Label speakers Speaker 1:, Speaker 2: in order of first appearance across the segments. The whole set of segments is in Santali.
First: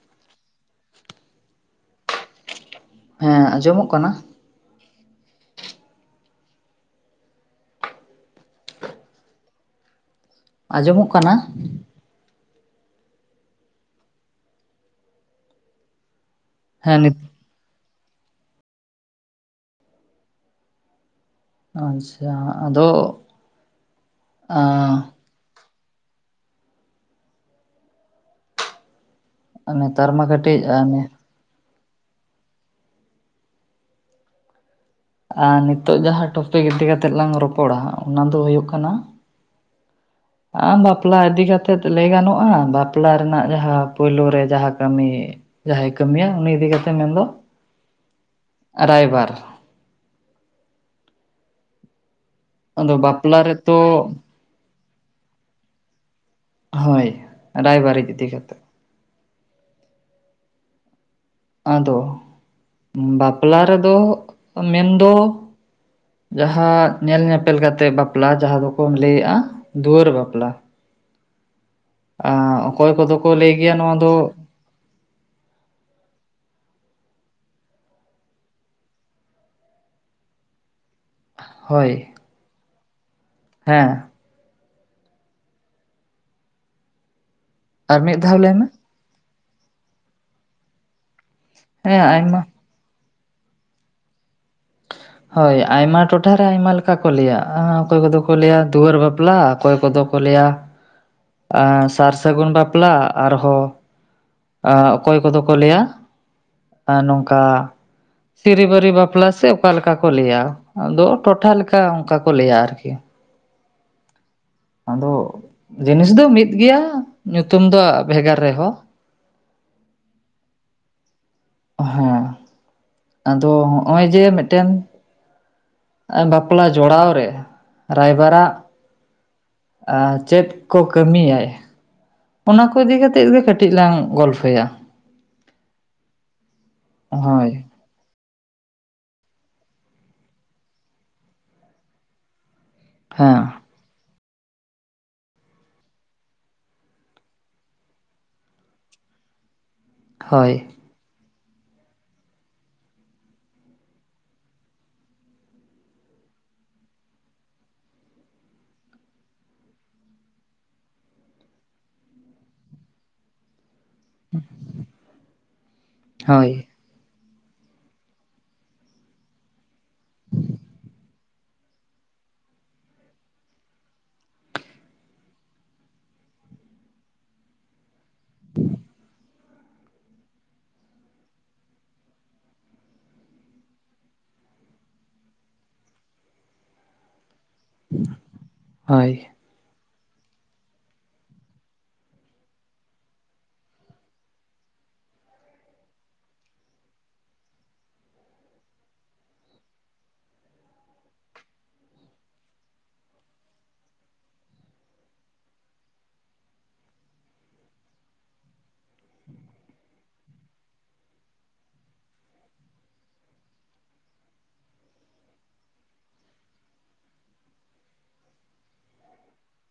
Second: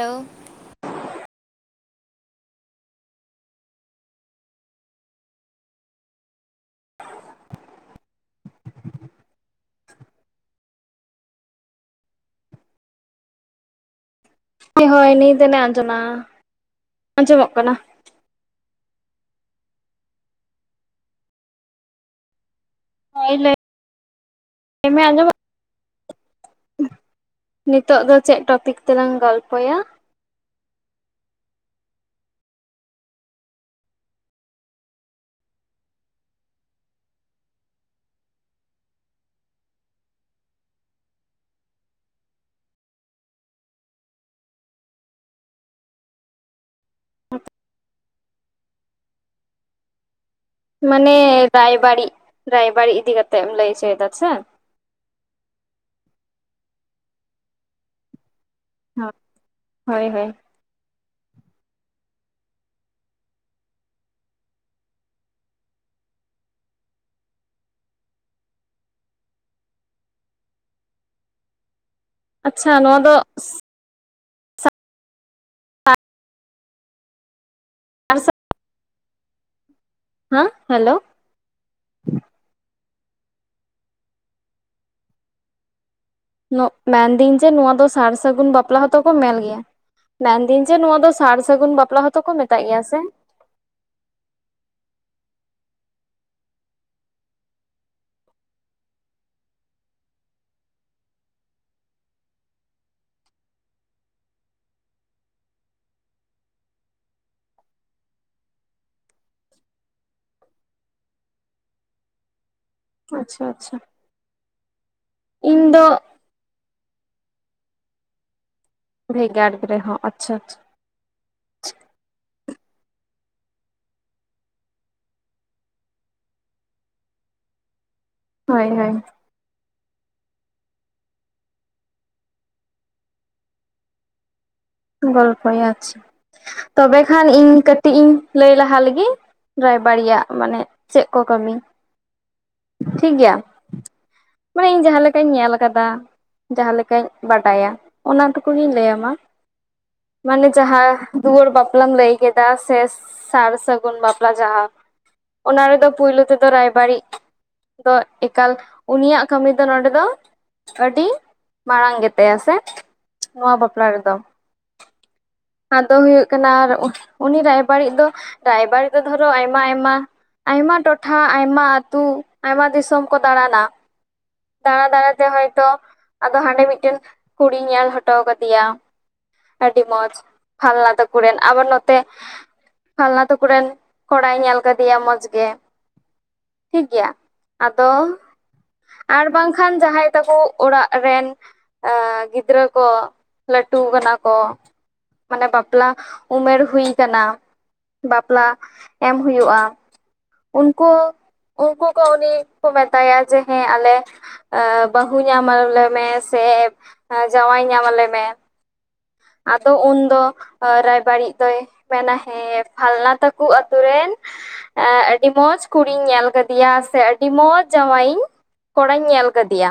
Speaker 1: ᱦᱮᱞᱳ
Speaker 2: ᱦᱮᱸ ᱟᱸᱡᱚᱢᱚᱜ ᱠᱟᱱᱟ? ᱟᱸᱡᱚᱢᱚᱜ ᱠᱟᱱᱟ?
Speaker 1: ᱦᱳᱭ ᱦᱳᱭ ᱱᱤᱛ ᱱᱟ ᱟᱱᱛᱚᱱᱟ᱾
Speaker 2: ᱦᱮᱸ ᱱᱤᱛ
Speaker 1: ᱟᱸᱡᱚᱢᱚᱜ ᱠᱟᱱᱟ᱾
Speaker 2: ᱟᱪᱪᱷᱟ ᱟᱫᱚ
Speaker 1: ᱦᱳᱭ ᱞᱟᱹᱭ ᱢᱮ
Speaker 2: ᱟᱸ
Speaker 1: ᱟᱸᱡᱚᱢ ᱱᱤᱛᱚᱜ ᱫᱚ ᱪᱮᱫ ᱴᱚᱯᱤᱠ ᱛᱮᱞᱟᱝ ᱜᱚᱞᱯ
Speaker 2: ᱱᱮᱛᱟᱨ ᱢᱟ ᱠᱟᱹᱴᱤᱡ ᱚᱱᱮ ᱟ ᱱᱤᱛᱚᱜ ᱡᱟᱦᱟᱸ ᱴᱚᱯᱤᱠ ᱤᱫᱤ ᱠᱟᱛᱮᱜ ᱞᱟᱝ ᱨᱚᱯᱚᱲᱟ ᱚᱱᱟ ᱫᱚ ᱦᱩᱭᱩᱜ ᱠᱟᱱᱟ, ᱵᱟᱯᱞᱟ ᱤᱫᱤ ᱠᱟᱛᱮᱜ ᱞᱟᱹᱭ ᱜᱟᱱᱚᱜᱼᱟ ᱵᱟᱯᱞᱟ ᱨᱮᱱᱟᱜ ᱡᱟᱦᱟᱸ ᱯᱳᱭᱞᱳ ᱨᱮ ᱡᱟᱦᱟᱸ ᱠᱟᱹᱢᱤ ᱡᱟᱦᱟᱸᱭ ᱠᱟᱹᱢᱤᱭᱟ ᱩᱱᱤ ᱤᱫᱤ ᱠᱟᱛᱮᱜ ᱢᱮᱱ ᱫᱚ ᱨᱟᱭᱵᱟᱨ,
Speaker 1: ᱢᱟᱱᱮ ᱨᱟᱭᱵᱟᱨᱤᱡ
Speaker 2: ᱟᱫᱚ
Speaker 1: ᱨᱟᱭᱵᱟᱨᱤᱡ ᱤᱫᱤ ᱠᱟᱛᱮ
Speaker 2: ᱵᱟᱯᱞᱟ
Speaker 1: ᱮᱢ ᱞᱟᱹᱭ
Speaker 2: ᱨᱮᱛᱚ
Speaker 1: ᱚᱪᱚᱭᱮᱫᱟ ᱥᱮ?
Speaker 2: ᱦᱳᱭ ᱨᱟᱭᱵᱟᱨᱤᱡ ᱤᱫᱤ ᱠᱟᱛᱮᱜ᱾
Speaker 1: ᱦᱚᱜ ᱦᱳᱭ ᱦᱳᱭ᱾
Speaker 2: ᱟᱫᱚ ᱵᱟᱯᱞᱟ ᱨᱮᱫᱚ ᱢᱮᱱᱫᱚ᱾ ᱡᱟᱦᱟᱸ ᱧᱮᱞ ᱧᱮᱯᱮᱞ ᱠᱟᱛᱮᱜ ᱵᱟᱯᱞᱟ ᱡᱟᱦᱟᱸ ᱫᱚᱠᱚ ᱞᱟᱹᱭᱮᱜᱼᱟ, ᱫᱩᱣᱟᱹᱨ ᱵᱟᱯᱞᱟ᱾ ᱟ
Speaker 1: ᱟᱪᱪᱷᱟ
Speaker 2: ᱚᱠᱚᱭ
Speaker 1: ᱱᱚᱣᱟ ᱫᱚ
Speaker 2: ᱠᱚᱫᱚ ᱠᱚ ᱞᱟᱹᱭ ᱜᱮᱭᱟ ᱱᱚᱣᱟ ᱫᱚ,
Speaker 1: ᱟᱨ ᱥᱟ ᱦᱮᱸ ᱦᱮᱞᱳ᱾
Speaker 2: ᱦᱳᱭ ᱦᱮᱸ
Speaker 1: ᱢᱮᱱᱫᱟᱹᱧ ᱡᱮ ᱱᱚᱣᱟ ᱫᱚ
Speaker 2: ᱟᱨ
Speaker 1: ᱥᱟᱨ
Speaker 2: ᱢᱤᱫ ᱫᱷᱟᱣ
Speaker 1: ᱥᱟᱹᱜᱩᱱ
Speaker 2: ᱞᱟᱹᱭ ᱢᱮ
Speaker 1: ᱵᱟᱯᱞᱟ ᱦᱚᱸᱛᱚ ᱠᱚ ᱧᱢᱮᱱ ᱜᱮᱭᱟ, ᱢᱮᱱᱫᱟᱹᱧ ᱡᱮ ᱱᱚᱣᱟ ᱫᱚ ᱥᱟᱨ ᱥᱟᱹᱜᱩᱱ ᱵᱟᱯᱞᱟ
Speaker 2: ᱦᱮᱸ
Speaker 1: ᱦᱚᱸᱛᱚ ᱠᱚ
Speaker 2: ᱟᱭᱢᱟ
Speaker 1: ᱢᱮᱛᱟᱜ ᱜᱮᱭᱟ ᱥᱮ?
Speaker 2: [inaudible] ᱦᱳᱭ ᱟᱭᱢᱟ ᱴᱚᱴᱷᱟᱨᱮ ᱟᱭᱢᱟ ᱞᱮᱠᱟ ᱠᱚ ᱞᱟᱹᱭᱟ ᱚᱠᱚᱭ ᱠᱚᱫᱚ ᱠᱚ ᱞᱟᱹᱭᱟ ᱫᱩᱣᱟᱹᱨ ᱵᱟᱯᱞᱟ ᱚᱠᱚᱭ ᱠᱚᱫᱚ ᱠᱚ ᱞᱟᱹᱭᱟ ᱥᱟᱨ ᱥᱟᱹᱜᱩᱱ ᱵᱟᱯᱞᱟ ᱟᱨᱦᱚᱸ ᱚᱠᱚᱭ ᱠᱚᱫᱚ ᱠᱚ ᱞᱟᱹᱭᱟ ᱱᱚᱝᱠᱟ ᱥᱤᱨᱤᱵᱟᱹᱨᱤ ᱵᱟᱯᱞᱟ ᱥᱮ ᱚᱠᱟ ᱞᱮᱠᱟ ᱠᱚ ᱞᱟᱹᱭᱟ ᱟᱫᱚ ᱴᱚᱴᱷᱟ ᱞᱮᱠᱟ ᱚᱱᱠᱟ ᱠᱚ ᱞᱟᱹᱭᱟ ᱟᱨᱠᱤ ᱾
Speaker 1: ᱟᱪᱪᱷᱟ ᱟᱪᱪᱷᱟ
Speaker 2: ᱟᱫᱚ ᱡᱤᱱᱤᱥ ᱫᱚ ᱢᱤᱫ ᱜᱮᱭᱟ ᱧᱩᱛᱩᱢ ᱫᱚ ᱵᱷᱮᱜᱟᱨ ᱨᱮᱦᱚᱸ ᱾
Speaker 1: ᱵᱷᱮᱜᱟᱨ ᱨᱮ ᱦᱚᱸ ᱟᱪᱪᱷᱟ ᱟᱪᱪᱷᱟ
Speaker 2: ᱦᱮᱸ ᱟᱫᱚ ᱦᱚᱜᱼᱚᱭ ᱡᱮ ᱢᱤᱫᱴᱮᱱ ᱵᱟᱯᱞᱟ ᱡᱚᱲᱟᱣ ᱨᱮ ᱨᱟᱭᱵᱟᱨᱟᱜ
Speaker 1: ᱦᱳᱭ ᱦᱳᱭ
Speaker 2: ᱪᱮᱫ ᱠᱚ ᱠᱟᱹᱢᱤᱭᱟᱭ? ᱚᱱᱟ ᱠᱚ ᱤᱫᱤ ᱠᱟ ᱠᱟᱛᱮᱜ ᱜᱮ ᱠᱟᱹᱴᱤᱡ ᱞᱟᱝ ᱜᱚᱞᱯᱚᱭᱟ ᱾
Speaker 1: ᱜᱚᱞᱯᱚᱭᱟ ᱟᱪᱪᱷᱟ ᱛᱚᱵᱮ ᱠᱷᱟᱱ ᱤᱧ
Speaker 2: ᱦᱳᱭ
Speaker 1: ᱠᱟᱹᱴᱤᱡ ᱠᱟᱹᱴᱤᱡ ᱤᱧ ᱞᱟᱹᱭ ᱞᱟᱦᱟ ᱞᱮᱜᱮ ᱨᱟᱭᱵᱟᱨᱤᱡᱼᱟᱜ ᱢᱟᱱᱮ ᱪᱮᱫ ᱠᱚ ᱠᱟᱹᱢᱤ ᱾ ᱴᱷᱤᱠ ᱜᱮᱭᱟ
Speaker 2: ᱦᱮᱸ
Speaker 1: ᱾ ᱢᱟᱱᱮ ᱤᱧ ᱡᱟᱦᱟᱸ ᱞᱮᱠᱟᱧ ᱧᱮᱞ ᱟᱠᱟᱫᱟ ᱡᱟᱦᱟᱸ ᱞᱮᱠᱟᱧ ᱵᱟᱰᱟᱭᱟ ᱚᱱᱟ ᱴᱩᱠᱩ ᱜᱤᱧ ᱞᱟᱹᱭᱟ ᱢᱟ ᱢᱟᱱᱮ
Speaker 2: ᱦᱳᱭ
Speaker 1: ᱡᱟᱦᱟᱸ ᱫᱩᱣᱟᱹᱨ ᱵᱟᱯᱞᱟᱢ ᱞᱟᱹᱭ ᱠᱮᱫᱟ ᱥᱮ ᱥᱟᱨ ᱥᱟᱹᱜᱩᱱ ᱵᱟᱯᱞᱟ ᱡᱟᱦᱟᱸ ᱚᱱᱟ ᱨᱮᱫᱚ ᱯᱩᱭᱞᱩ ᱛᱮᱫᱚ ᱨᱟᱭᱵᱟᱨᱤᱡ ᱫᱚ ᱮᱠᱟᱞ ᱩᱱᱤᱭᱟᱜ ᱠᱟᱹᱢᱤ ᱫᱚ ᱱᱚᱰᱮ ᱫᱚ ᱟᱹᱰᱤ ᱢᱟᱲᱟᱝ ᱜᱮᱛᱟᱭᱟ ᱥᱮ ᱱᱚᱣᱟ ᱵᱟᱯᱞᱟ ᱨᱮᱫᱚ
Speaker 2: ᱦᱮᱸ
Speaker 1: ᱟᱫᱚ ᱦᱩᱭᱩᱜ ᱠᱟᱱᱟ ᱟᱨ ᱩᱱᱤ ᱨᱟᱭᱵᱟᱨᱤᱡ ᱫᱚ ᱨᱟᱭᱵᱟᱨᱤᱡ ᱫᱚ ᱫᱷᱚᱨᱚ ᱟᱭᱢᱟ ᱟᱭᱢᱟ ᱟᱭᱢᱟ ᱴᱚᱴᱷᱟ ᱟᱭᱢᱟ ᱟᱛᱩ ᱟᱭᱢᱟ ᱫᱤᱥᱚᱢ ᱠᱚ ᱫᱟᱬᱟᱱᱟ ᱾ ᱫᱟᱬᱟ ᱫᱟᱲᱟᱛᱮ ᱦᱚᱭᱛᱳ ᱟᱫᱚ ᱦᱟᱸᱰᱮ ᱢᱤᱫᱴᱮᱱ ᱠᱩᱲᱤᱭ ᱧᱮᱞ ᱦᱚᱴᱚ ᱠᱟᱫᱮᱭᱟ ᱟᱹᱰᱤ ᱢᱚᱸᱡᱽ ᱯᱷᱟᱞᱱᱟ ᱛᱟᱠᱚ ᱨᱮᱱ ᱟᱵᱟᱨ ᱱᱚᱛᱮ ᱯᱷᱟᱞᱱᱟ ᱛᱟᱠᱨᱮᱱ ᱠᱚᱲᱟᱭ ᱧᱮᱞ ᱟᱠᱟᱫᱮᱭᱟ ᱢᱚᱸᱡᱽ ᱜᱮ ᱴᱷᱤᱠᱜᱮᱭᱟ ᱟᱫᱚ
Speaker 2: ᱦᱳᱭ
Speaker 1: ᱟᱨ ᱵᱟᱝᱠᱷᱟᱱ ᱡᱟᱦᱟᱸᱭ ᱛᱟᱠᱚ ᱚᱲᱟᱜ ᱨᱮᱱ ᱜᱤᱫᱽᱨᱟᱹ ᱠᱚ ᱞᱟᱹᱴᱩ ᱠᱟᱱᱟ ᱠᱚ ᱢᱟᱱᱮ ᱵᱟᱯᱞᱟ ᱩᱢᱮᱨ ᱦᱩᱭ ᱟᱠᱟᱱᱟ ᱾ ᱵᱟᱯᱞᱟ ᱮᱢ ᱦᱩᱭᱩᱜᱼᱟ ᱩᱱᱠᱩ ᱩᱱᱠᱩ ᱠᱚ ᱩᱱᱤ ᱠᱚ ᱢᱮᱛᱟᱭᱟ ᱡᱮ ᱦᱮᱸ ᱟᱞᱮ ᱵᱟᱹᱦᱩ ᱧᱟᱢᱞᱮᱢᱮ ᱥᱮ ᱡᱟᱶᱟᱭ ᱧᱟᱢ ᱟᱞᱮ ᱢᱮ ᱾ ᱟᱫᱚ ᱩᱱᱫᱚ ᱨᱟᱭᱵᱟᱹᱲᱤᱡ ᱫᱚᱭ ᱢᱮᱱᱟ ᱦᱮᱸ ᱯᱷᱟᱞᱱᱟ ᱛᱟᱠᱚ ᱟᱛᱳ ᱨᱮᱱ ᱟᱹᱰᱤ ᱢᱚᱸᱡᱽ ᱠᱩᱲᱤᱧ ᱧᱮᱞ ᱟᱠᱟᱫᱮᱭᱟ ᱥᱮ ᱟᱹᱰᱤ ᱢᱚᱸᱡᱽ ᱡᱟᱶᱟᱭ ᱤᱧ ᱠᱚᱲᱟᱧ ᱧᱮᱞ ᱟᱠᱟᱫᱮᱭᱟ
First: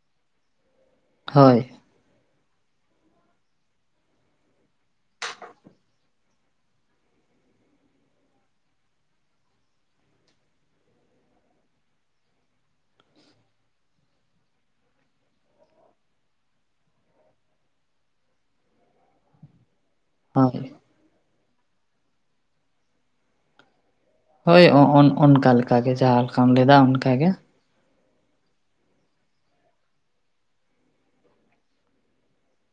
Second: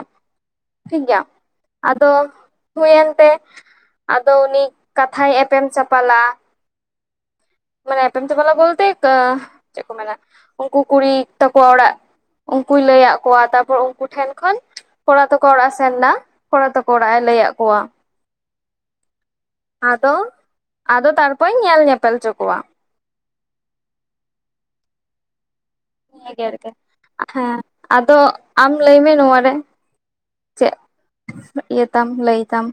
Speaker 1: ᱴᱷᱤᱠᱜᱮᱭᱟ ᱾
Speaker 2: ᱦᱳᱭ
Speaker 1: ᱟᱫᱚ ᱦᱩᱭᱮᱱ ᱛᱮ ᱟᱫᱚ ᱩᱱᱤ ᱠᱟᱛᱷᱟᱭ ᱮᱯᱮᱢ ᱪᱟᱯᱟᱞᱟ ᱾ ᱢᱟᱱᱮ ᱮᱯᱮᱢ ᱪᱟᱯᱞᱟ ᱵᱚᱞᱛᱮ ᱪᱮᱫ ᱠᱚ ᱢᱮᱱᱟ ᱩᱱᱠᱩ ᱠᱩᱲᱤ ᱛᱟᱠᱚᱣᱟ ᱚᱲᱟᱜ ᱩᱱᱠᱩᱭ ᱞᱟᱹᱭ ᱟᱫ ᱠᱚᱣᱟ ᱛᱟᱯᱚᱨᱮ ᱩᱱᱠᱩ ᱴᱷᱮᱱ ᱠᱷᱚᱱ ᱠᱚᱲᱟ ᱛᱟᱠᱚ ᱚᱲᱟᱜ ᱮ ᱥᱮᱱ ᱮᱱᱟ ᱠᱚᱲᱟ ᱛᱟᱠᱚ ᱚᱲᱟᱜ ᱮ ᱞᱟᱹᱭᱟᱫ ᱠᱚᱣᱟ ᱟᱫᱚ
Speaker 2: ᱦᱳᱭ
Speaker 1: ᱟᱫᱚ ᱛᱟᱨᱯᱚᱨᱮᱧ ᱧᱮᱞ ᱧᱮᱯᱮᱞ ᱦᱚᱪᱚ ᱠᱚᱣᱟ
Speaker 2: ᱦᱳᱭ ᱚᱱᱠᱟ ᱞᱮᱠᱟ ᱜᱮ ᱡᱟᱦᱟᱸ
Speaker 1: ᱱᱤᱭᱟᱹᱜᱮ
Speaker 2: ᱞᱮᱠᱟᱢ
Speaker 1: ᱟᱨᱠᱤ
Speaker 2: ᱞᱟᱹᱭᱮᱫᱟ ᱚᱱᱠᱟᱜᱮ ᱾
Speaker 1: ᱦᱮᱸ ᱟᱫᱚ ᱟᱢ ᱞᱟᱹᱭᱢᱮ ᱱᱚᱣᱟ ᱨᱮ ᱪᱮᱫ ᱤᱭᱟᱹ ᱛᱟᱢ ᱞᱟᱹᱭᱤᱛᱟᱢ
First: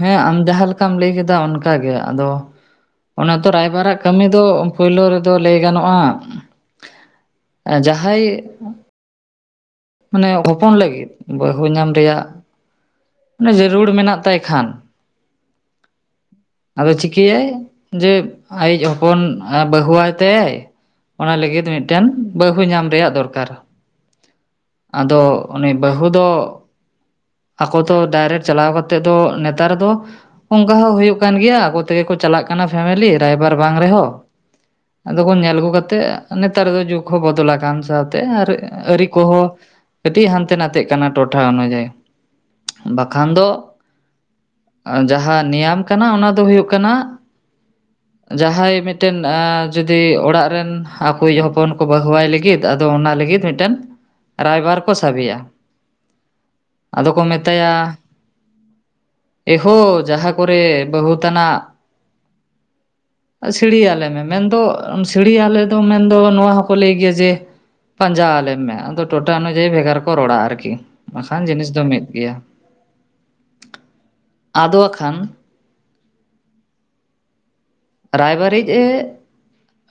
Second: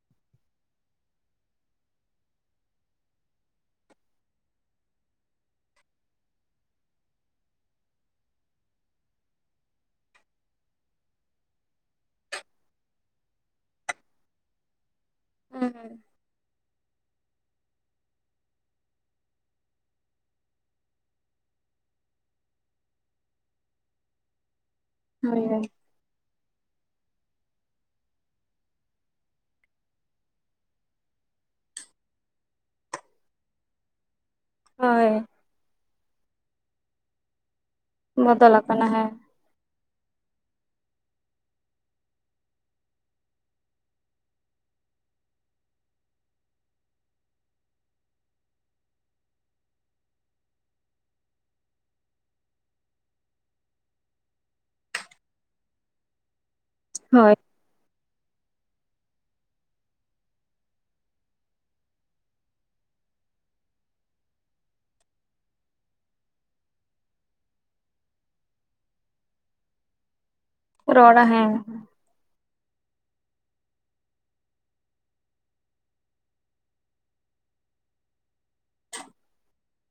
Speaker 2: ᱦᱮᱸ ᱟᱢ ᱡᱟᱦᱟᱸ ᱞᱮᱠᱟᱢ ᱞᱟᱹᱭ ᱠᱮᱫᱟ ᱚᱱᱠᱟ ᱜᱮ ᱟᱫᱚ ᱚᱱᱟ ᱛᱚ ᱨᱟᱭᱵᱟᱨᱟᱜ ᱠᱟᱹᱢᱤ ᱫᱚ ᱯᱳᱭᱞᱳ ᱨᱮᱫᱚ ᱞᱟᱹᱭ ᱜᱟᱱᱚᱜᱼᱟ ᱡᱟᱦᱟᱸᱭ ᱢᱟᱱᱮ ᱦᱚᱯᱚᱱ ᱞᱟᱹᱜᱤᱫ ᱵᱟᱹᱦᱩ ᱧᱟᱢ ᱨᱮᱭᱟᱜ ᱚᱱᱮ ᱡᱟᱹᱨᱩᱲ ᱢᱮᱱᱟᱜ ᱛᱟᱭ ᱠᱷᱟᱱ
Speaker 1: ᱦᱮᱸ ᱦᱮᱸ
Speaker 2: ᱟᱫᱚ ᱪᱤᱠᱟᱹᱭᱟᱭ ᱡᱮ ᱟᱭᱤᱡ ᱦᱚᱯᱚᱱ ᱵᱟᱹᱦᱩᱣᱟᱭ ᱛᱮ ᱚᱱᱟ ᱞᱟᱹᱜᱤᱫ ᱢᱤᱫᱴᱮᱱ ᱵᱟᱹᱦᱩ ᱧᱟᱢ ᱨᱮᱭᱟᱜ ᱫᱚᱨᱠᱟᱨ ᱟᱫᱚ
Speaker 1: ᱦᱳᱭ
Speaker 2: ᱩᱱᱤ ᱵᱟᱹᱦᱩ ᱫᱚ ᱟᱠᱚ ᱫᱚ ᱰᱟᱭᱨᱮᱠᱴ ᱪᱟᱞᱟᱣ ᱠᱟᱛᱮᱜ ᱫᱚ ᱱᱮᱛᱟᱨ ᱫᱚ ᱚᱱᱠᱟ ᱦᱚᱸ ᱦᱳᱭᱳᱜ ᱠᱟᱱ ᱜᱮᱭᱟ ᱟᱠᱚ ᱛᱮᱜᱮ ᱠᱚ ᱪᱟᱞᱟᱜ ᱠᱟᱱᱟ ᱯᱷᱮᱢᱮᱞᱤ ᱨᱟᱭᱵᱟᱨ ᱵᱟᱝ ᱨᱮᱦᱚᱸ
Speaker 1: ᱦᱳᱭ
Speaker 2: ᱟᱫᱚ ᱠᱚ ᱧᱮᱞ ᱟᱹᱜᱩ ᱠᱟᱛᱮᱜ ᱱᱮᱛᱟᱨ ᱫᱚ ᱡᱩᱜ ᱦᱚᱸ ᱵᱚᱫᱚᱞ ᱟᱠᱟᱱ ᱥᱟᱶᱛᱮ ᱟᱨ
Speaker 1: ᱵᱚᱫᱚᱞ ᱟᱠᱟᱱᱟ
Speaker 2: ᱟᱹᱨᱤ
Speaker 1: ᱦᱮᱸ
Speaker 2: ᱠᱚᱦᱚᱸ ᱠᱟᱹᱴᱤᱡ ᱦᱟᱱᱛᱮ ᱱᱟᱛᱮᱜ ᱠᱟᱱᱟ ᱴᱚᱴᱷᱟ ᱚᱱᱩᱡᱟᱭᱤ ᱵᱟᱠᱷᱟᱱ ᱫᱚ ᱡᱟᱦᱟᱸ ᱱᱤᱭᱟᱢ ᱠᱟᱱᱟ ᱚᱱᱟ ᱫᱚ ᱦᱩᱭᱩᱜ ᱠᱟᱱᱟ ᱡᱟᱦᱟᱸᱭ ᱢᱤᱫᱴᱮᱱ ᱡᱩᱫᱤ ᱚᱲᱟᱜ ᱨᱮᱱ ᱟᱠᱚᱭᱤᱡ ᱦᱚᱯᱚᱱ ᱠᱚ ᱵᱟᱹᱦᱩᱣᱟᱭ ᱞᱟᱹᱜᱤᱫ ᱟᱫᱚ ᱚᱱᱟ ᱞᱟᱹᱜᱤᱫ ᱢᱤᱫᱴᱮᱱ ᱨᱟᱭᱵᱟᱨ ᱠᱚ ᱥᱟᱵᱤᱭᱟ ᱟᱫᱚ ᱠᱚ
Speaker 1: ᱦᱳᱭ
Speaker 2: ᱢᱮᱛᱟᱭᱟ ᱮᱦᱳ ᱡᱟᱦᱟᱸ ᱠᱚᱨᱮ ᱵᱟᱹᱦᱩ ᱛᱟᱱᱟᱜ ᱥᱤᱲᱤ ᱭᱟᱞᱮᱢᱮ ᱢᱮᱱᱫᱚ ᱥᱤᱲᱤ ᱟᱞᱮ ᱫᱚ ᱢᱮᱱ ᱫᱚ ᱱᱚᱣᱟ ᱦᱚᱸᱠᱚ ᱞᱟᱹᱭ ᱜᱮᱭᱟ ᱡᱮ ᱯᱟᱸᱡᱟ ᱟᱞᱮ ᱢᱮ ᱴᱚᱴᱟ ᱚᱱᱩ ᱡᱟᱭᱤ ᱵᱷᱮᱜᱟᱨ ᱠᱚ ᱨᱚᱲᱟ ᱟᱨᱠᱤ
Speaker 1: ᱨᱚᱲᱟ
Speaker 2: ᱵᱟᱝᱠᱷᱟᱱ
Speaker 1: ᱦᱮᱸ
Speaker 2: ᱡᱤᱱᱤᱥ ᱫᱚ ᱢᱤᱫ ᱜᱮᱭᱟ ᱟᱫᱚ ᱠᱷᱟᱱ ᱨᱟᱭᱵᱟᱨᱤᱡ ᱮ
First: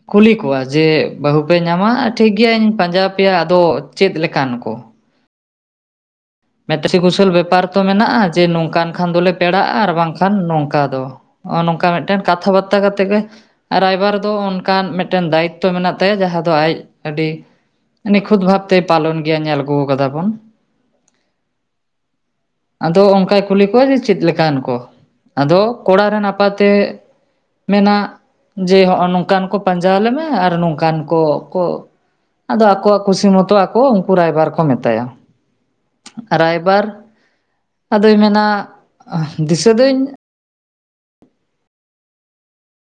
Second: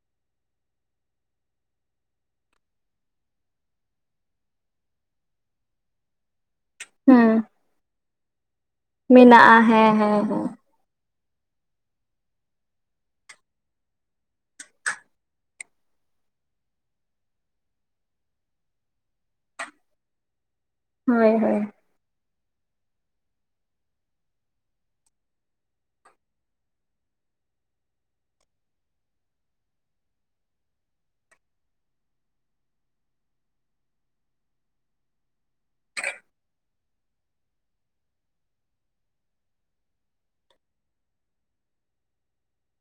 Speaker 2: ᱠᱩᱞᱤ ᱠᱚᱣᱟ ᱡᱮ ᱵᱟᱹᱦᱩ ᱯᱮ ᱧᱟᱢᱟ ᱴᱷᱤᱠ ᱜᱮᱭᱟᱧ ᱯᱟᱸᱡᱟ ᱟᱯᱮᱭᱟ ᱟᱫᱚ ᱪᱮᱫ ᱞᱮᱠᱟᱱ ᱠᱚ [unintelligible] ᱠᱩᱥᱤ ᱠᱩᱥᱚᱞ
Speaker 1: ᱦᱮᱸ
Speaker 2: ᱵᱮᱯᱟᱨ ᱛᱚ ᱢᱮᱱᱟᱜᱼᱟ ᱡᱮ ᱱᱚᱝᱠᱟᱱ ᱠᱷᱟᱱ ᱫᱚᱞᱮ
Speaker 1: ᱢᱮᱱᱟᱜᱼᱟ
Speaker 2: ᱯᱮᱲᱟᱜᱼᱟ ᱟᱨ
Speaker 1: ᱦᱮᱸ ᱦᱮᱸ
Speaker 2: ᱵᱟᱝᱠᱷᱟᱱ
Speaker 1: ᱦᱮᱸ
Speaker 2: ᱱᱚᱝᱠᱟ [unintelligible] ᱱᱚᱜᱼᱚᱭ ᱱᱚᱝᱠᱟ ᱢᱤᱫ ᱴᱮᱱ ᱠᱟᱛᱷᱟ ᱵᱟᱛᱟ ᱠᱟᱛᱮᱜ ᱜᱮ ᱨᱟᱭᱵᱟᱨ ᱫᱚ ᱚᱱᱠᱟᱱ ᱢᱤᱫ ᱴᱮᱱ ᱫᱟᱭᱤᱛᱛᱚ ᱢᱮᱱᱟᱜ ᱛᱟᱭᱟ ᱡᱟᱦᱟ ᱫᱚ ᱟᱡ ᱟᱹᱰᱤ ᱱᱤᱠᱷᱩᱛ ᱵᱷᱟᱵᱽ ᱛᱮ ᱯᱟᱞᱚᱱ ᱜᱮᱭᱟ ᱧᱮᱞ ᱟᱹᱜᱩ ᱟᱠᱟᱫᱟ ᱵᱚᱱ
Speaker 1: ᱦᱳᱭ ᱦᱳᱭ
Speaker 2: ᱟᱫᱚ ᱚᱱᱠᱟᱭ ᱠᱩᱞᱤ ᱠᱚᱣᱟ ᱡᱮ ᱪᱮᱫ ᱞᱮᱠᱟᱱ ᱠᱚ ᱟᱫᱚ ᱠᱚᱲᱟ ᱨᱮᱱ ᱟᱯᱟᱛᱮ ᱢᱮᱱᱟᱜ ᱡᱮ ᱦᱚᱜᱼᱚᱭ ᱱᱚᱝᱠᱟᱱ ᱠᱚ ᱯᱟᱸᱡᱟ ᱟᱞᱮ ᱢᱮ ᱟᱨ ᱱᱚᱝᱠᱟᱱ ᱠᱚ ᱠᱚ ᱟᱫᱚ ᱟᱠᱚᱣᱟᱜ ᱠᱩᱥᱤ ᱢᱚᱛᱚ ᱟᱠᱚ ᱩᱱᱠᱩ ᱨᱟᱭᱵᱟᱨ ᱠᱚ ᱢᱮᱛᱟᱭᱟ ᱨᱟᱭᱵᱟᱨ ᱟᱫᱚᱭ ᱢᱮᱱᱟ ᱫᱤᱥᱟᱹ ᱫᱚᱧ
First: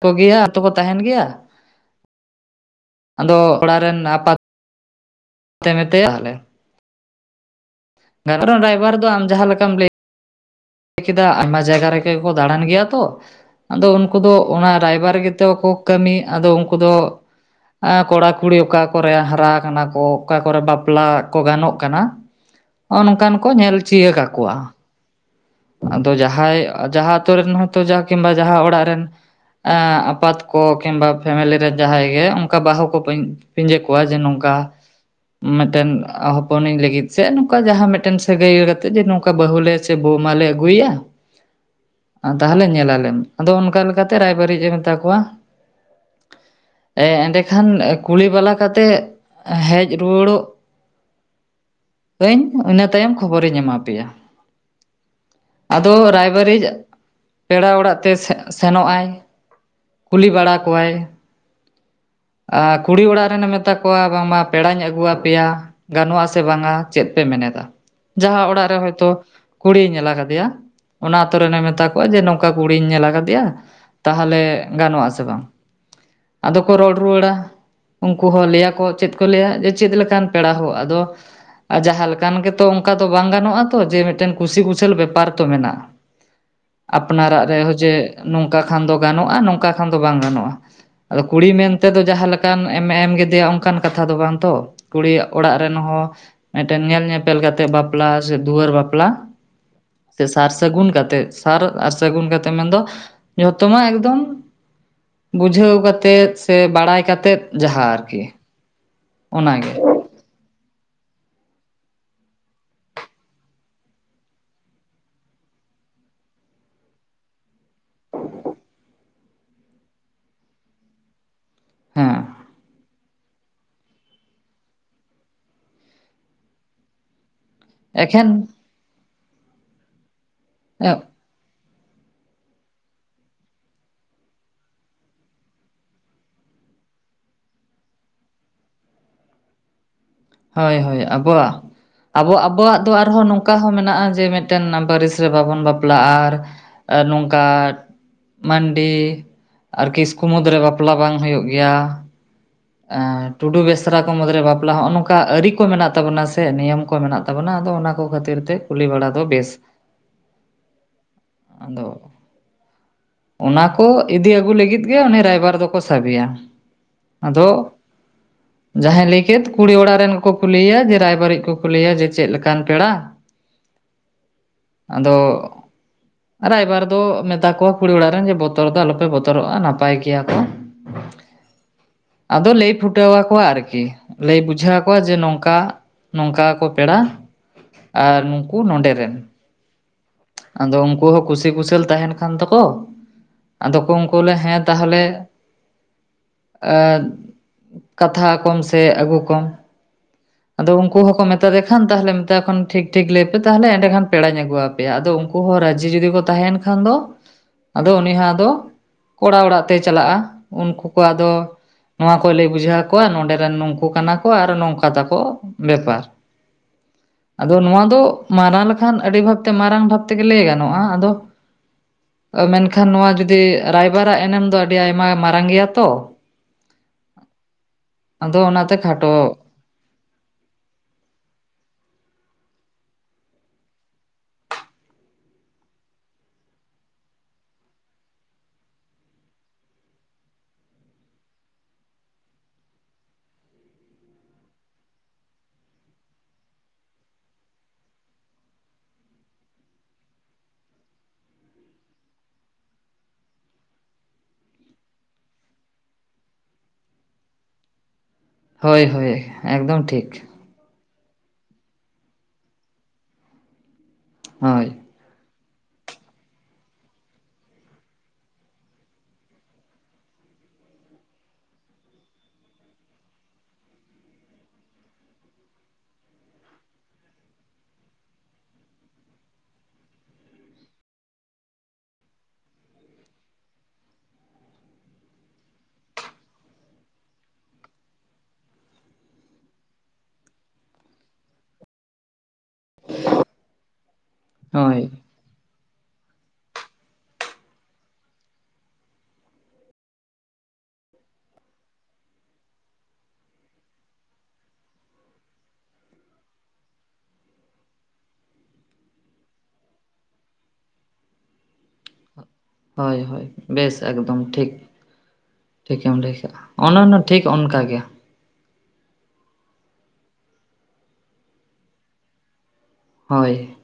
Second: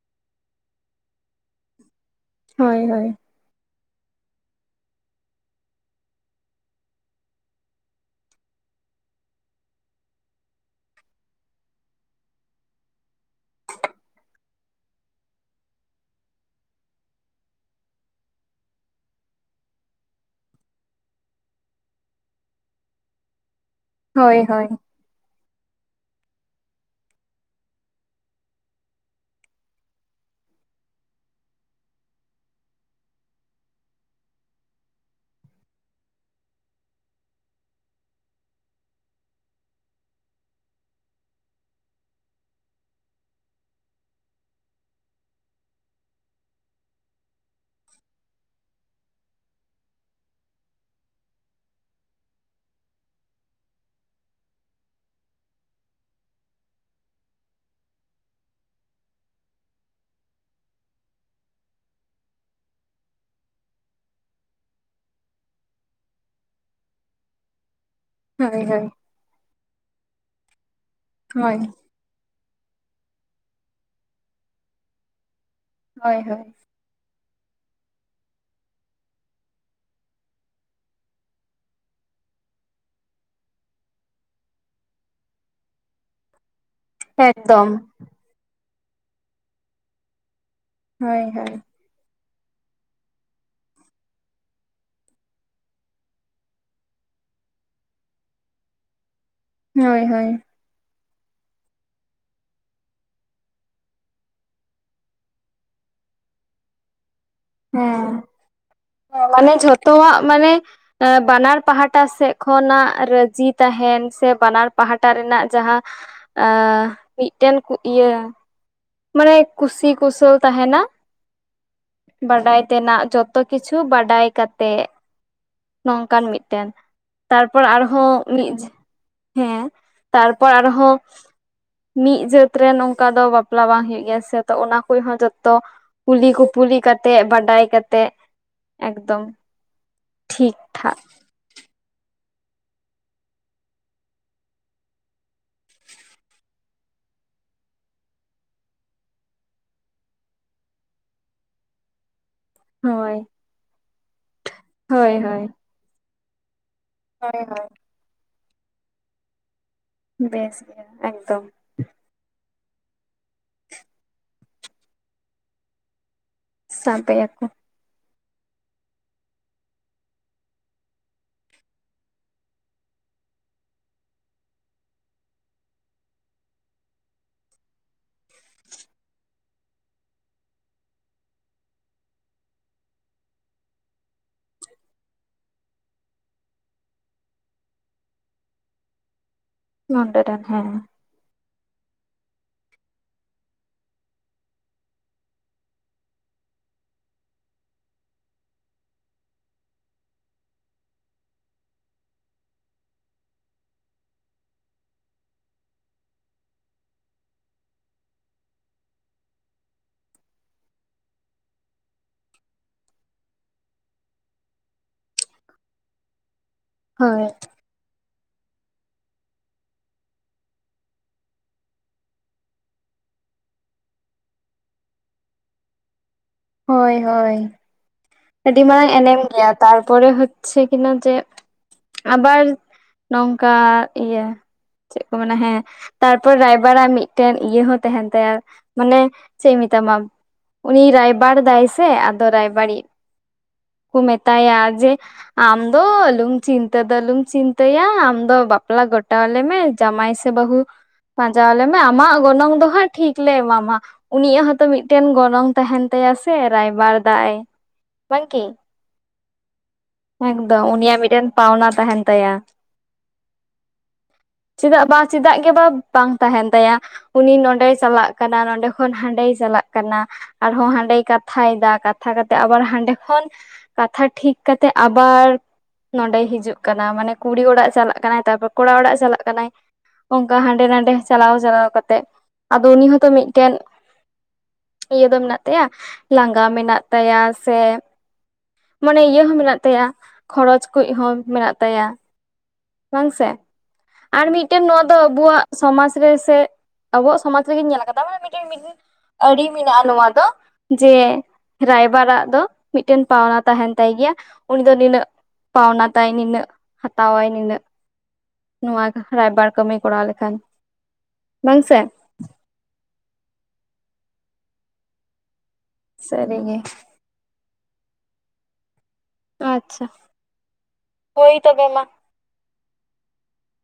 Speaker 2: ᱠᱚᱜᱮᱭᱟ [unintelligible] ᱛᱟᱦᱮᱱ ᱜᱮᱭᱟ
Speaker 1: ᱦᱳᱭ ᱦᱳᱭ
Speaker 2: ᱟᱫᱚ [unintelligible] ᱨᱮᱱ ᱟᱯᱟᱛ ᱢᱮᱛᱟᱭᱟ [unintelligible] ᱨᱟᱭᱵᱷᱟᱨ ᱫᱚ ᱟᱢ ᱡᱟᱸᱦᱟ ᱞᱮᱠᱟᱢ ᱞᱟᱹᱭ ᱠᱮᱫᱟ ᱟᱭᱢᱟ ᱡᱟᱭᱜᱟ ᱨᱮᱜᱮ ᱠᱚ ᱫᱟᱲᱟᱱ ᱜᱮᱭᱟ ᱛᱚ ᱟᱫᱚ ᱩᱱᱠᱩ ᱫᱚ ᱚᱱᱟ ᱨᱟᱭᱵᱟᱨ ᱜᱮ ᱛᱚ ᱠᱚ ᱠᱟᱹᱢᱤ ᱟᱫᱚ ᱩᱱᱠᱩ ᱫᱚ ᱠᱚᱲᱟ ᱠᱩᱲᱤ ᱚᱠᱟ ᱠᱚᱨᱮ ᱦᱟᱨᱟ ᱠᱟᱱᱟ ᱠᱚ ᱚᱠᱟ ᱠᱚᱨᱮ ᱵᱟᱯᱞᱟ ᱠᱚ ᱜᱟᱱᱚᱜ ᱠᱟᱱᱟ ᱱᱚᱜᱼᱚ ᱱᱚᱝᱠᱟᱱ ᱠᱚ ᱧᱮᱞ ᱪᱤᱭᱟᱹ
Speaker 1: ᱦᱳᱭ
Speaker 2: ᱠᱟᱠᱚᱣᱟ
Speaker 1: ᱦᱳᱭ
Speaker 2: ᱟᱫᱚ ᱡᱟᱦᱟᱸᱭ ᱡᱟᱸᱦᱟ ᱟᱹᱛᱩ ᱨᱮᱱ ᱦᱚᱭ ᱛᱚ ᱠᱤᱝ ᱵᱟ ᱡᱟᱸᱦᱟ ᱚᱲᱟᱜ ᱨᱮᱱ ᱟᱯᱟᱛ ᱠᱚ ᱠᱤᱝ ᱵᱟ ᱯᱷᱮᱢᱮᱞᱤ ᱨᱮ ᱡᱟᱦᱟᱸᱭ ᱜᱮ ᱚᱱᱠᱟ ᱵᱟᱹᱦᱩ ᱠᱚ [unintelligible] ᱠᱚᱣᱟ ᱡᱮ ᱱᱚᱝᱠᱟ ᱢᱤᱫ ᱴᱮᱱ ᱦᱚᱯᱚᱱ ᱱᱤᱧ ᱞᱟᱹᱜᱤᱫ ᱥᱮ ᱱᱚᱝᱠᱟ ᱡᱟᱦᱟᱸ ᱢᱤᱫ ᱴᱮᱱ ᱥᱟᱹᱜᱟᱹᱭ ᱠᱟᱛᱮᱜ ᱡᱮ ᱱᱚᱝᱠᱟ ᱵᱟᱹᱦᱩ ᱞᱮ ᱥᱮ ᱢᱟᱞᱮ ᱟᱹᱜᱩᱭᱟ ᱛᱟᱦᱚᱞᱮ ᱧᱮᱞ ᱟᱞᱮᱢ ᱟᱫᱚ ᱚᱱᱠᱟ ᱞᱮᱠᱟᱛᱮ ᱨᱟᱭᱵᱟᱨᱤᱡ ᱮ ᱢᱮᱛᱟ ᱠᱚᱣᱟ ᱮᱸᱰᱮᱠᱷᱟᱱ [unintelligible] ᱠᱟᱛᱮ ᱦᱮᱡ ᱨᱩᱣᱟᱹᱲᱚᱜ [unintelligible] ᱤᱱᱟᱹ ᱛᱟᱭᱚᱢ ᱠᱷᱚᱵᱚᱨ ᱤᱧ ᱮᱢᱟ ᱯᱮᱭᱟ ᱟᱫᱚ ᱨᱟᱭᱵᱟᱨᱤᱡ ᱯᱮᱲᱟ ᱚᱲᱟᱜ ᱛᱮ ᱥᱮᱱᱚᱜ ᱟᱭ ᱠᱩᱞᱤ ᱵᱟᱲᱟ ᱠᱚᱣᱟᱭ ᱟᱨ ᱠᱩᱲᱤ ᱚᱲᱟᱜ ᱨᱮᱱᱮ ᱢᱮᱛᱟ ᱠᱚᱣᱟ ᱵᱟᱝ ᱢᱟ ᱯᱮᱲᱟᱹᱧ ᱟᱹᱜᱩ ᱟᱯᱮ ᱭᱟ ᱜᱟᱱᱚᱜ-ᱟ ᱥᱮ ᱵᱟᱝᱟ ᱪᱮᱫ ᱯᱮ ᱢᱮᱱ ᱮᱫᱟ
Speaker 1: ᱦᱳᱭ
Speaker 2: ᱡᱟᱸᱦᱟ ᱚᱲᱟᱜ ᱨᱮ
Speaker 1: ᱦᱳᱭ
Speaker 2: ᱦᱚᱭ ᱛᱚ ᱠᱩᱲᱤᱭ ᱧᱮᱞ ᱠᱟᱫᱮᱭᱟ ᱚᱱᱟ ᱟᱹᱛᱳ ᱨᱮᱱᱮ
Speaker 1: ᱦᱳᱭ
Speaker 2: ᱢᱮᱛᱟ [unintelligible] ᱡᱮ ᱱᱚᱝᱠᱟ ᱠᱩᱲᱤᱧ ᱧᱮᱞ ᱟᱠᱟᱫᱮᱭᱟ ᱛᱟᱦᱚᱞᱮ ᱜᱟᱱᱚᱜ ᱟᱥᱮ ᱵᱟᱝ
Speaker 1: ᱦᱳᱭ ᱦᱳᱭ
Speaker 2: ᱟᱫᱚ ᱠᱚ ᱨᱚᱲ ᱨᱩᱣᱟᱹᱲᱟ ᱩᱱᱠᱩ ᱦᱚᱸ ᱞᱟᱹᱭ ᱟᱠᱚ ᱪᱮᱫ ᱠᱚ ᱞᱟᱹᱭᱼᱟ ᱪᱮᱫ ᱞᱮᱠᱟᱱ ᱯᱮᱲᱟ ᱦᱳ ᱟᱫᱚ ᱟᱨ ᱡᱟᱸᱦᱟ ᱞᱮᱠᱟᱱ ᱜᱮᱛᱚ ᱚᱱᱠᱟ ᱫᱚ ᱵᱟᱝ ᱜᱟᱱᱚᱜᱼᱟ ᱛᱚ ᱡᱮ ᱢᱤᱫ ᱴᱮᱱ ᱠᱩᱥᱤ ᱠᱩᱥᱟᱹᱞ ᱵᱮᱯᱟᱨ ᱛᱚ ᱢᱮᱱᱟᱜᱼᱟ ᱟᱯᱱᱟᱨᱟᱜ
Speaker 1: ᱮᱠᱫᱚᱢ
Speaker 2: ᱨᱮᱦᱚ ᱡᱮ ᱱᱚᱝᱠᱟ ᱠᱷᱟᱱ ᱫᱚ ᱜᱟᱱᱚᱜᱼᱟ ᱱᱚᱝᱠᱟ ᱠᱷᱟᱱ ᱫᱚ ᱵᱟᱝ ᱜᱟᱱᱚᱜᱼᱟ ᱟᱫᱚ
Speaker 1: ᱦᱳᱭ ᱦᱳᱭ
Speaker 2: ᱠᱩᱲᱤ ᱢᱮᱱ [unintelligible] ᱫᱚ ᱡᱟᱦᱟᱸ ᱞᱮᱠᱟᱱ ᱮᱢ ᱮᱢ ᱠᱮᱫᱮᱭᱟ ᱚᱱᱠᱟᱱ ᱠᱟᱛᱷᱟ ᱫᱚ ᱵᱟᱝ ᱛᱚ ᱠᱩᱲᱤ ᱚᱲᱟᱜ ᱨᱮᱱ ᱦᱚᱸ ᱢᱤᱫ ᱴᱮᱱ ᱧᱮᱞ ᱧᱮᱯᱮᱞ ᱠᱟᱛᱮᱜ ᱵᱟᱯᱞᱟ ᱥᱮ ᱫᱩᱣᱟᱹᱨ ᱵᱟᱯᱞᱟ
Speaker 1: ᱦᱳᱭ
Speaker 2: ᱥᱮ
Speaker 1: ᱦᱳᱭ
Speaker 2: ᱥᱟᱨ ᱥᱟᱹᱜᱩᱱ ᱠᱟᱛᱮᱫ ᱥᱟᱨ ᱟᱨ ᱥᱟᱹᱜᱩᱱ ᱠᱟᱛᱮ ᱢᱮᱱ ᱫᱚ ᱡᱚᱛᱚ ᱣᱟᱜ ᱮᱠᱫᱚᱢ ᱵᱩᱡᱷᱟᱹᱣ ᱠᱟᱛᱮᱫ ᱥᱮ ᱵᱟᱲᱟᱭ ᱠᱟᱛᱮᱫ ᱡᱟᱸᱦᱟ ᱟᱨᱠᱤ
Speaker 1: ᱦᱮᱸ ᱢᱟᱱᱮ
Speaker 2: ᱚᱱᱟᱜᱮ
Speaker 1: ᱡᱷᱚᱛᱚᱣᱟᱜ ᱢᱟᱱᱮ ᱵᱟᱱᱟᱨ ᱯᱟᱦᱟᱴᱟ ᱥᱮᱫ ᱠᱷᱚᱱᱟᱜ ᱨᱟᱹᱡᱤ ᱛᱟᱦᱮᱱ ᱥᱮ ᱵᱟᱱᱟᱨ ᱯᱟᱦᱟᱴᱟ ᱨᱮᱱᱟᱜ ᱡᱟᱦᱟᱸ ᱟᱻ ᱢᱤᱫ ᱴᱮᱱ ᱤᱭᱟᱹ ᱢᱟᱱᱮ ᱠᱩᱥᱤ ᱠᱩᱥᱟᱹᱞ ᱛᱟᱦᱮᱱᱟ
Speaker 2: ᱦᱮᱸ
Speaker 1: ᱵᱟᱰᱟᱭ ᱛᱮᱱᱟᱜ ᱡᱚᱛᱚ ᱡᱚᱛᱚ ᱠᱤᱪᱷᱩ ᱵᱟᱰᱟᱭ ᱠᱟᱛᱮᱜ ᱱᱚᱝᱠᱟᱱ ᱢᱤᱫ ᱴᱮᱱ ᱛᱟᱨᱯᱚᱨ ᱟᱨᱦᱚᱸ
Speaker 2: ᱮᱠᱷᱮᱱ
Speaker 1: ᱢᱤᱫ ᱦᱮᱸ ᱛᱟᱨᱯᱚᱨ ᱟᱨᱦᱚᱸ ᱢᱤᱫ ᱡᱟᱹᱛ ᱨᱮᱱ ᱚᱝᱠᱟ ᱫᱚ ᱵᱟ ᱵᱟᱯᱞᱟ ᱵᱟᱝ ᱦᱩᱭᱩᱜ ᱜᱮᱭᱟ ᱥᱮ ᱛᱚ ᱚᱱᱟ ᱠᱚ ᱦᱚᱸ ᱡᱚᱛᱚ ᱠᱩᱞᱤ ᱠᱩᱯᱩᱞᱤ ᱠᱟᱛᱮᱜ ᱵᱟᱰᱟᱭ ᱠᱟᱛᱮᱜ ᱮᱠᱫᱚᱢ ᱴᱷᱤᱠ
Speaker 2: ᱦᱳᱭ
Speaker 1: ᱴᱷᱟᱠ
Speaker 2: ᱦᱳᱭ ᱟᱵᱚᱣᱟᱜ ᱟᱵᱚ ᱟᱵᱚᱣᱟᱜ ᱫᱚ ᱟᱨᱦᱚᱸ ᱱᱚᱝᱠᱟ ᱦᱚᱸ ᱢᱮᱱᱟᱜᱼᱟ ᱡᱮ ᱢᱤᱫᱴᱮᱱ ᱯᱟᱹᱨᱤᱥ ᱨᱮ ᱵᱟᱵᱚᱱ ᱵᱟᱯᱞᱟᱜᱼᱟ ᱟᱨ ᱟᱨ ᱱᱚᱝᱠᱟ ᱢᱟᱱᱰᱤ ᱟᱨ ᱠᱤᱥᱠᱩ ᱢᱩᱫᱽᱨᱮ ᱵᱟᱯᱞᱟ ᱵᱟᱝ ᱦᱩᱭᱩᱜ ᱜᱮᱭᱟ
Speaker 1: ᱦᱳᱭ
Speaker 2: ᱴᱩᱰᱩ ᱵᱮᱥᱨᱟ ᱠᱚ ᱢᱩᱨᱮ ᱵᱟᱯᱞᱟ ᱦᱚᱸᱜᱼᱚ
Speaker 1: ᱦᱳᱭ
Speaker 2: ᱱᱚᱝᱠᱟ
Speaker 1: ᱦᱳᱭ
Speaker 2: ᱟᱹᱨᱤ ᱠᱚ ᱢᱮᱱᱟᱜ ᱛᱟᱵᱚᱱᱟ ᱥᱮ [unintelligible] ᱱᱤᱭᱚᱢ ᱠᱚ ᱢᱮᱱᱟᱜ
Speaker 1: ᱦᱳᱭ
Speaker 2: ᱛᱟᱵᱚᱱᱟ
Speaker 1: ᱦᱳᱭ
Speaker 2: ᱟᱫᱚ ᱚᱱᱟ ᱠᱚ ᱠᱷᱟᱹᱛᱤᱨ ᱛᱮ ᱠᱩᱞᱤ ᱵᱟᱲᱟ ᱫᱚ ᱵᱮᱥ
Speaker 1: ᱵᱮᱥ ᱜᱮ ᱮᱠᱫᱚᱢ
Speaker 2: ᱟᱫᱚ ᱚᱱᱟ ᱠᱚ ᱤᱫᱤ ᱟᱹᱜᱩ ᱞᱟᱹᱜᱤᱫ ᱜᱮ ᱩᱱᱤ ᱨᱟᱭᱵᱟᱨ ᱫᱚᱠᱚ ᱥᱟᱵᱮᱭᱟ
Speaker 1: ᱥᱟᱵ
Speaker 2: ᱟᱫᱚ ᱡᱟᱦᱟᱸᱭ ᱞᱟᱹᱭ ᱠᱮᱫ ᱠᱩᱲᱤ ᱚᱲᱟᱜ ᱨᱮᱱ ᱠᱚ ᱠᱩᱞᱤ ᱮᱭᱟ ᱡᱮ ᱨᱟᱭᱵᱟᱨᱤᱡ ᱠᱚ ᱠᱩᱞᱤ ᱮᱭᱟ ᱡᱮ ᱪᱮᱫ ᱞᱮᱠᱟᱱ ᱯᱮᱲᱟ [inaudible] ᱟᱫᱚ ᱨᱟᱭᱵᱟᱨ ᱫᱚ ᱢᱮᱛᱟ ᱠᱚᱣᱟ ᱠᱩᱲᱤ ᱚᱲᱟᱜ ᱨᱮᱱ ᱵᱚᱛᱚᱨ ᱫᱚ ᱟᱞᱚᱯᱮ ᱵᱚᱛᱚᱨᱚᱜᱼᱟ ᱱᱟᱯᱟᱭ ᱜᱮᱭᱟ ᱠᱚ ᱟᱫᱚ ᱞᱟᱹᱭ ᱯᱷᱩᱴᱟᱹᱣ ᱟᱠᱚᱣᱟ ᱟᱨᱠᱤ ᱞᱟᱹᱭ ᱵᱩᱡᱷᱟᱹᱣ ᱟᱠᱚᱣᱟ ᱡᱮ ᱱᱚᱝᱠᱟ ᱱᱚᱝᱠᱟ ᱠᱚ ᱯᱮᱲᱟ ᱟᱨ ᱱᱩᱠᱩ ᱱᱚᱰᱮ ᱨᱮᱱ
Speaker 1: ᱱᱚᱰᱮ ᱨᱮᱱ
Speaker 2: ᱟᱫᱚ ᱩᱱᱠᱩ ᱦᱚᱸ ᱠᱩᱥᱤ ᱠᱩᱥᱟᱹᱞ ᱛᱟᱦᱮᱸᱱ ᱠᱷᱟᱱ ᱛᱟᱠᱚ ᱟᱫᱚ ᱠᱚ ᱩᱱᱠᱩ ᱞᱮ ᱦᱮᱸ ᱛᱟᱦᱚᱞᱮ ᱠᱟᱛᱷᱟ ᱠᱚᱢ ᱥᱮ ᱟᱹᱜᱩ ᱠᱚᱢ ᱟᱫᱚ ᱩᱱᱠᱩ ᱦᱚᱸᱠᱚ ᱢᱮᱛᱟ ᱫᱮ ᱠᱷᱟᱱ ᱛᱟᱦᱚᱞᱮ ᱢᱮᱛᱟ ᱠᱚ ᱠᱷᱟᱱ ᱴᱷᱤᱠ ᱴᱷᱤᱠ ᱞᱟᱹᱭ ᱯᱮ ᱛᱟᱦᱞᱮ ᱮᱸᱰᱮᱠᱷᱟᱱ ᱯᱮᱲᱟᱧ ᱟᱹᱜᱩᱣᱟᱯᱮ ᱟᱫᱚ ᱩᱱᱠᱩ ᱦᱚᱸ ᱨᱟᱡᱤ ᱡᱚᱫᱤ ᱠᱚ ᱛᱟᱦᱮᱸᱱ ᱠᱷᱟᱱ ᱫᱚ ᱟᱫᱚ ᱩᱱᱤ ᱦᱚᱸ ᱟᱫᱚ ᱠᱚᱲᱟ ᱚᱲᱟᱜ ᱛᱮ ᱪᱟᱞᱟᱜᱼᱟ ᱩᱱᱠᱩ ᱠᱚ ᱟᱫᱚ ᱱᱚᱣᱟ ᱠᱚᱛ ᱞᱟᱹᱭ ᱵᱩᱡᱷᱟᱹᱣ ᱟᱠᱚᱣᱟ ᱱᱚᱰᱮ ᱨᱮᱱ ᱱᱩᱠᱩ ᱠᱟᱱᱟ ᱠᱚ ᱟᱨ ᱱᱚᱝᱠᱟ ᱛᱟᱠᱚ ᱵᱮᱯᱟᱨ [inaudible]
Speaker 1: ᱦᱳᱭ
Speaker 2: ᱟᱫᱚ ᱱᱚᱣᱟ ᱫᱚ ᱢᱟᱨᱟᱝ ᱞᱮᱠᱷᱟᱱ ᱟᱹᱰᱤ ᱵᱷᱟᱵᱛᱮ ᱢᱟᱨᱟᱝ ᱵᱷᱟᱵ ᱛᱮᱜᱮ ᱞᱟᱹᱭ ᱜᱟᱱᱚᱜᱼᱟ ᱟᱫᱚ ᱢᱮᱱᱠᱷᱟᱱ ᱱᱚᱣᱟ ᱡᱩᱫᱤ ᱨᱟᱭᱵᱟᱨᱟᱜ ᱮᱱᱮᱢ ᱫᱚ ᱟᱹᱰᱤ ᱟᱭᱢᱟ ᱢᱟᱨᱟᱝ ᱜᱮᱭᱟ ᱛᱚ
Speaker 1: ᱦᱳᱭ ᱦᱳᱭ
Speaker 2: ᱟᱫᱚ
Speaker 1: ᱟᱹᱰᱤ
Speaker 2: ᱚᱱᱟᱛᱮ
Speaker 1: ᱢᱟᱨᱟᱝ
Speaker 2: ᱠᱷᱟᱴᱚ
Speaker 1: ᱮᱱᱮᱢ ᱜᱮᱭᱟ ᱛᱟᱨᱯᱚᱨᱮ ᱦᱚᱪᱪᱷᱮ ᱠᱤᱱᱟ ᱡᱮ ᱟᱵᱟᱨ ᱱᱚᱝᱠᱟ ᱤᱭᱟᱹ ᱪᱮᱫ ᱠᱚ ᱢᱮᱱᱟ ᱦᱮᱸ ᱛᱟᱨᱯᱚᱨ ᱨᱟᱭᱵᱟᱨᱟᱜ ᱢᱤᱫᱴᱮᱱ ᱤᱭᱟᱹ ᱦᱚᱸ ᱛᱟᱦᱮᱸᱱ ᱛᱟᱭᱟ ᱢᱟᱱᱮ ᱪᱮᱫ ᱤᱧ ᱢᱮᱛᱟᱢᱟ ᱩᱱᱤ ᱨᱟᱭᱵᱟᱨ ᱫᱟᱭ ᱥᱮ ᱟᱫᱚ ᱨᱟᱭᱵᱟᱨᱤᱡ ᱠᱚ ᱢᱮᱛᱟᱭᱟ ᱡᱮ ᱟᱢ ᱫᱚ ᱟᱞᱚᱢ ᱪᱤᱱᱛᱟᱹ ᱫᱚ ᱟᱞᱚᱢ ᱪᱤᱱᱛᱟᱹᱭᱟ ᱟᱢ ᱫᱚ ᱵᱟᱯᱞᱟ ᱜᱚᱴᱟᱣ ᱟᱞᱮᱢᱮ ᱡᱟᱢᱟᱭ ᱥᱮ ᱵᱟᱹᱦᱩ ᱯᱟᱸᱡᱟ ᱟᱞᱮ ᱢᱮ ᱟᱢᱟᱜ ᱜᱚᱱᱚᱝ ᱫᱚ ᱦᱟᱸᱜ ᱴᱷᱤᱠ ᱞᱮ ᱮᱢᱟ ᱢᱟ ᱩᱱᱤᱭᱟᱜ ᱦᱚᱸᱛᱚ ᱢᱤᱫᱴᱮᱱ ᱜᱚᱱᱚᱝ ᱛᱟᱦᱮᱸᱱ ᱛᱟᱭᱟ ᱥᱮ ᱨᱟᱭᱵᱟᱨ ᱫᱟᱭ ᱵᱟᱝᱠᱤ
Speaker 2: ᱦᱳᱭ ᱦᱳᱭ ᱮᱠᱫᱚᱢ ᱴᱷᱤᱠ
Speaker 1: ᱩᱱᱤᱭᱟᱜ ᱢᱤᱫᱴᱮᱱ ᱯᱟᱣᱱᱟ ᱛᱟᱦᱮᱸᱱ ᱛᱟᱭᱟ
Speaker 2: ᱦᱳᱭ
Speaker 1: ᱪᱮᱫᱟᱜ ᱵᱟᱝ ᱪᱮᱫᱟᱜ ᱜᱮ ᱵᱟ ᱵᱟᱝ ᱛᱟᱦᱮᱸᱱ ᱛᱟᱭᱟ ᱩᱱᱤ ᱱᱚᱸᱰᱮᱭ ᱪᱟᱞᱟᱜ ᱠᱟᱱᱟ ᱱᱚᱰᱮ ᱠᱷᱚᱱ ᱦᱟᱸᱰᱮᱭ ᱪᱟᱞᱟᱜ ᱠᱟᱱᱟ ᱟᱨᱦᱚᱸᱭ ᱦᱟᱸᱰᱮᱭ ᱠᱟᱛᱷᱟᱭ ᱮᱫᱟ ᱠᱟᱛᱷᱟ ᱠᱟᱛᱮᱜ ᱟᱵᱟᱨ ᱦᱟ ᱮᱠᱷᱚᱱ ᱠᱟᱛᱷᱟ ᱴᱷᱤᱠ ᱠᱟᱛᱮ ᱟᱵᱟᱨ ᱱᱚᱸᱰᱮᱭ ᱦᱤᱡᱩᱜ ᱠᱟᱱᱟ ᱢᱟᱱᱮ ᱠᱩᱲᱤ ᱚᱲᱟᱜ ᱪᱟᱞᱟᱜ ᱠᱟᱱᱟᱭ ᱛᱟᱨᱯᱚᱨ ᱠᱚᱲᱟ ᱚᱲᱟᱜ ᱪᱟᱞᱟᱜ ᱠᱟᱱᱟᱭ ᱚᱱᱠᱟ ᱦᱟᱸᱰᱮ ᱱᱟᱰᱮ ᱪᱟᱞᱟᱣ ᱪᱟᱞᱟᱣ ᱠᱟᱛᱮᱜ ᱟᱫᱚ ᱩᱱᱤ ᱦᱚᱸᱛᱚ ᱢᱤᱫᱴᱮᱱ ᱤᱭᱟᱹ ᱫᱚ ᱢᱮᱱᱟᱜ ᱛᱟᱭᱟ ᱞᱟᱸᱜᱟ ᱢᱮᱱᱟᱜ ᱛᱟᱭᱟ ᱥᱮ ᱢᱟᱱᱮ ᱤᱭᱟᱹ ᱦᱚᱸ ᱢᱮᱱᱟᱜ ᱛᱟᱭᱟ ᱠᱷᱚᱨᱚᱪ ᱠᱩᱦᱚᱸ ᱢᱮᱱᱟᱜ ᱛᱟᱭᱟ ᱵᱟᱝᱥᱮ ᱟᱨ ᱢᱤᱫᱴᱮᱱ
Speaker 2: ᱦᱳᱭ
Speaker 1: ᱱᱚᱣᱟ ᱫᱚ ᱟᱵᱩᱣᱟᱜ ᱥᱚᱢᱟᱡ ᱨᱮ ᱥᱮ ᱟᱵᱚᱣᱟᱜ ᱥᱚᱢᱟᱡᱽ ᱨᱮᱜᱮᱧ ᱧᱮᱞ ᱟᱠᱟᱫᱟ ᱢᱟᱱᱮ ᱢᱤᱫᱴᱮᱱ ᱢᱤᱫ ᱫᱤᱱ ᱟᱹᱨᱤ ᱢᱮᱱᱟᱜᱼᱟ ᱱᱚᱣᱟ ᱫᱚ ᱡᱮ ᱨᱟᱭᱵᱟᱨᱟᱜ ᱫᱚ ᱢᱤᱫᱴᱮᱱ ᱯᱟᱣᱱᱟ ᱛᱟᱦᱮᱱ ᱛᱟᱭ ᱜᱮᱭᱟ ᱩᱱᱤ ᱫᱚ ᱱᱤᱱᱟᱹᱜ ᱯᱟᱣᱱᱟ ᱛᱟᱭᱟᱭ ᱱᱤᱱᱟ. ᱜ ᱦᱟᱛᱟᱣᱟᱭ ᱱᱤᱱᱟ. ᱜ ᱱᱚᱣᱟ ᱨᱟᱭᱵᱟᱨ ᱠᱟᱹᱢᱤᱭ ᱠᱚᱨᱟᱣ ᱞᱮᱠᱷᱟᱱ ᱵᱟᱝ ᱥᱮ
Speaker 2: ᱦᱳᱭ ᱦᱳᱭ ᱵᱮᱥ ᱮᱠᱫᱚᱢ ᱴᱷᱤᱠ ᱴᱷᱤᱠᱮᱢ ᱞᱟᱹᱭ ᱠᱟᱜ
Speaker 1: ᱥᱟᱹᱨᱤᱜᱮ
Speaker 2: ᱚᱱᱟᱱᱟ ᱴᱷᱤᱠ ᱚᱱᱠᱟ ᱜᱮ
Speaker 1: ᱟᱪᱪᱷᱟ ᱦᱳᱭ ᱛᱚᱵᱮ ᱢᱟ
Speaker 2: ᱦᱳᱭ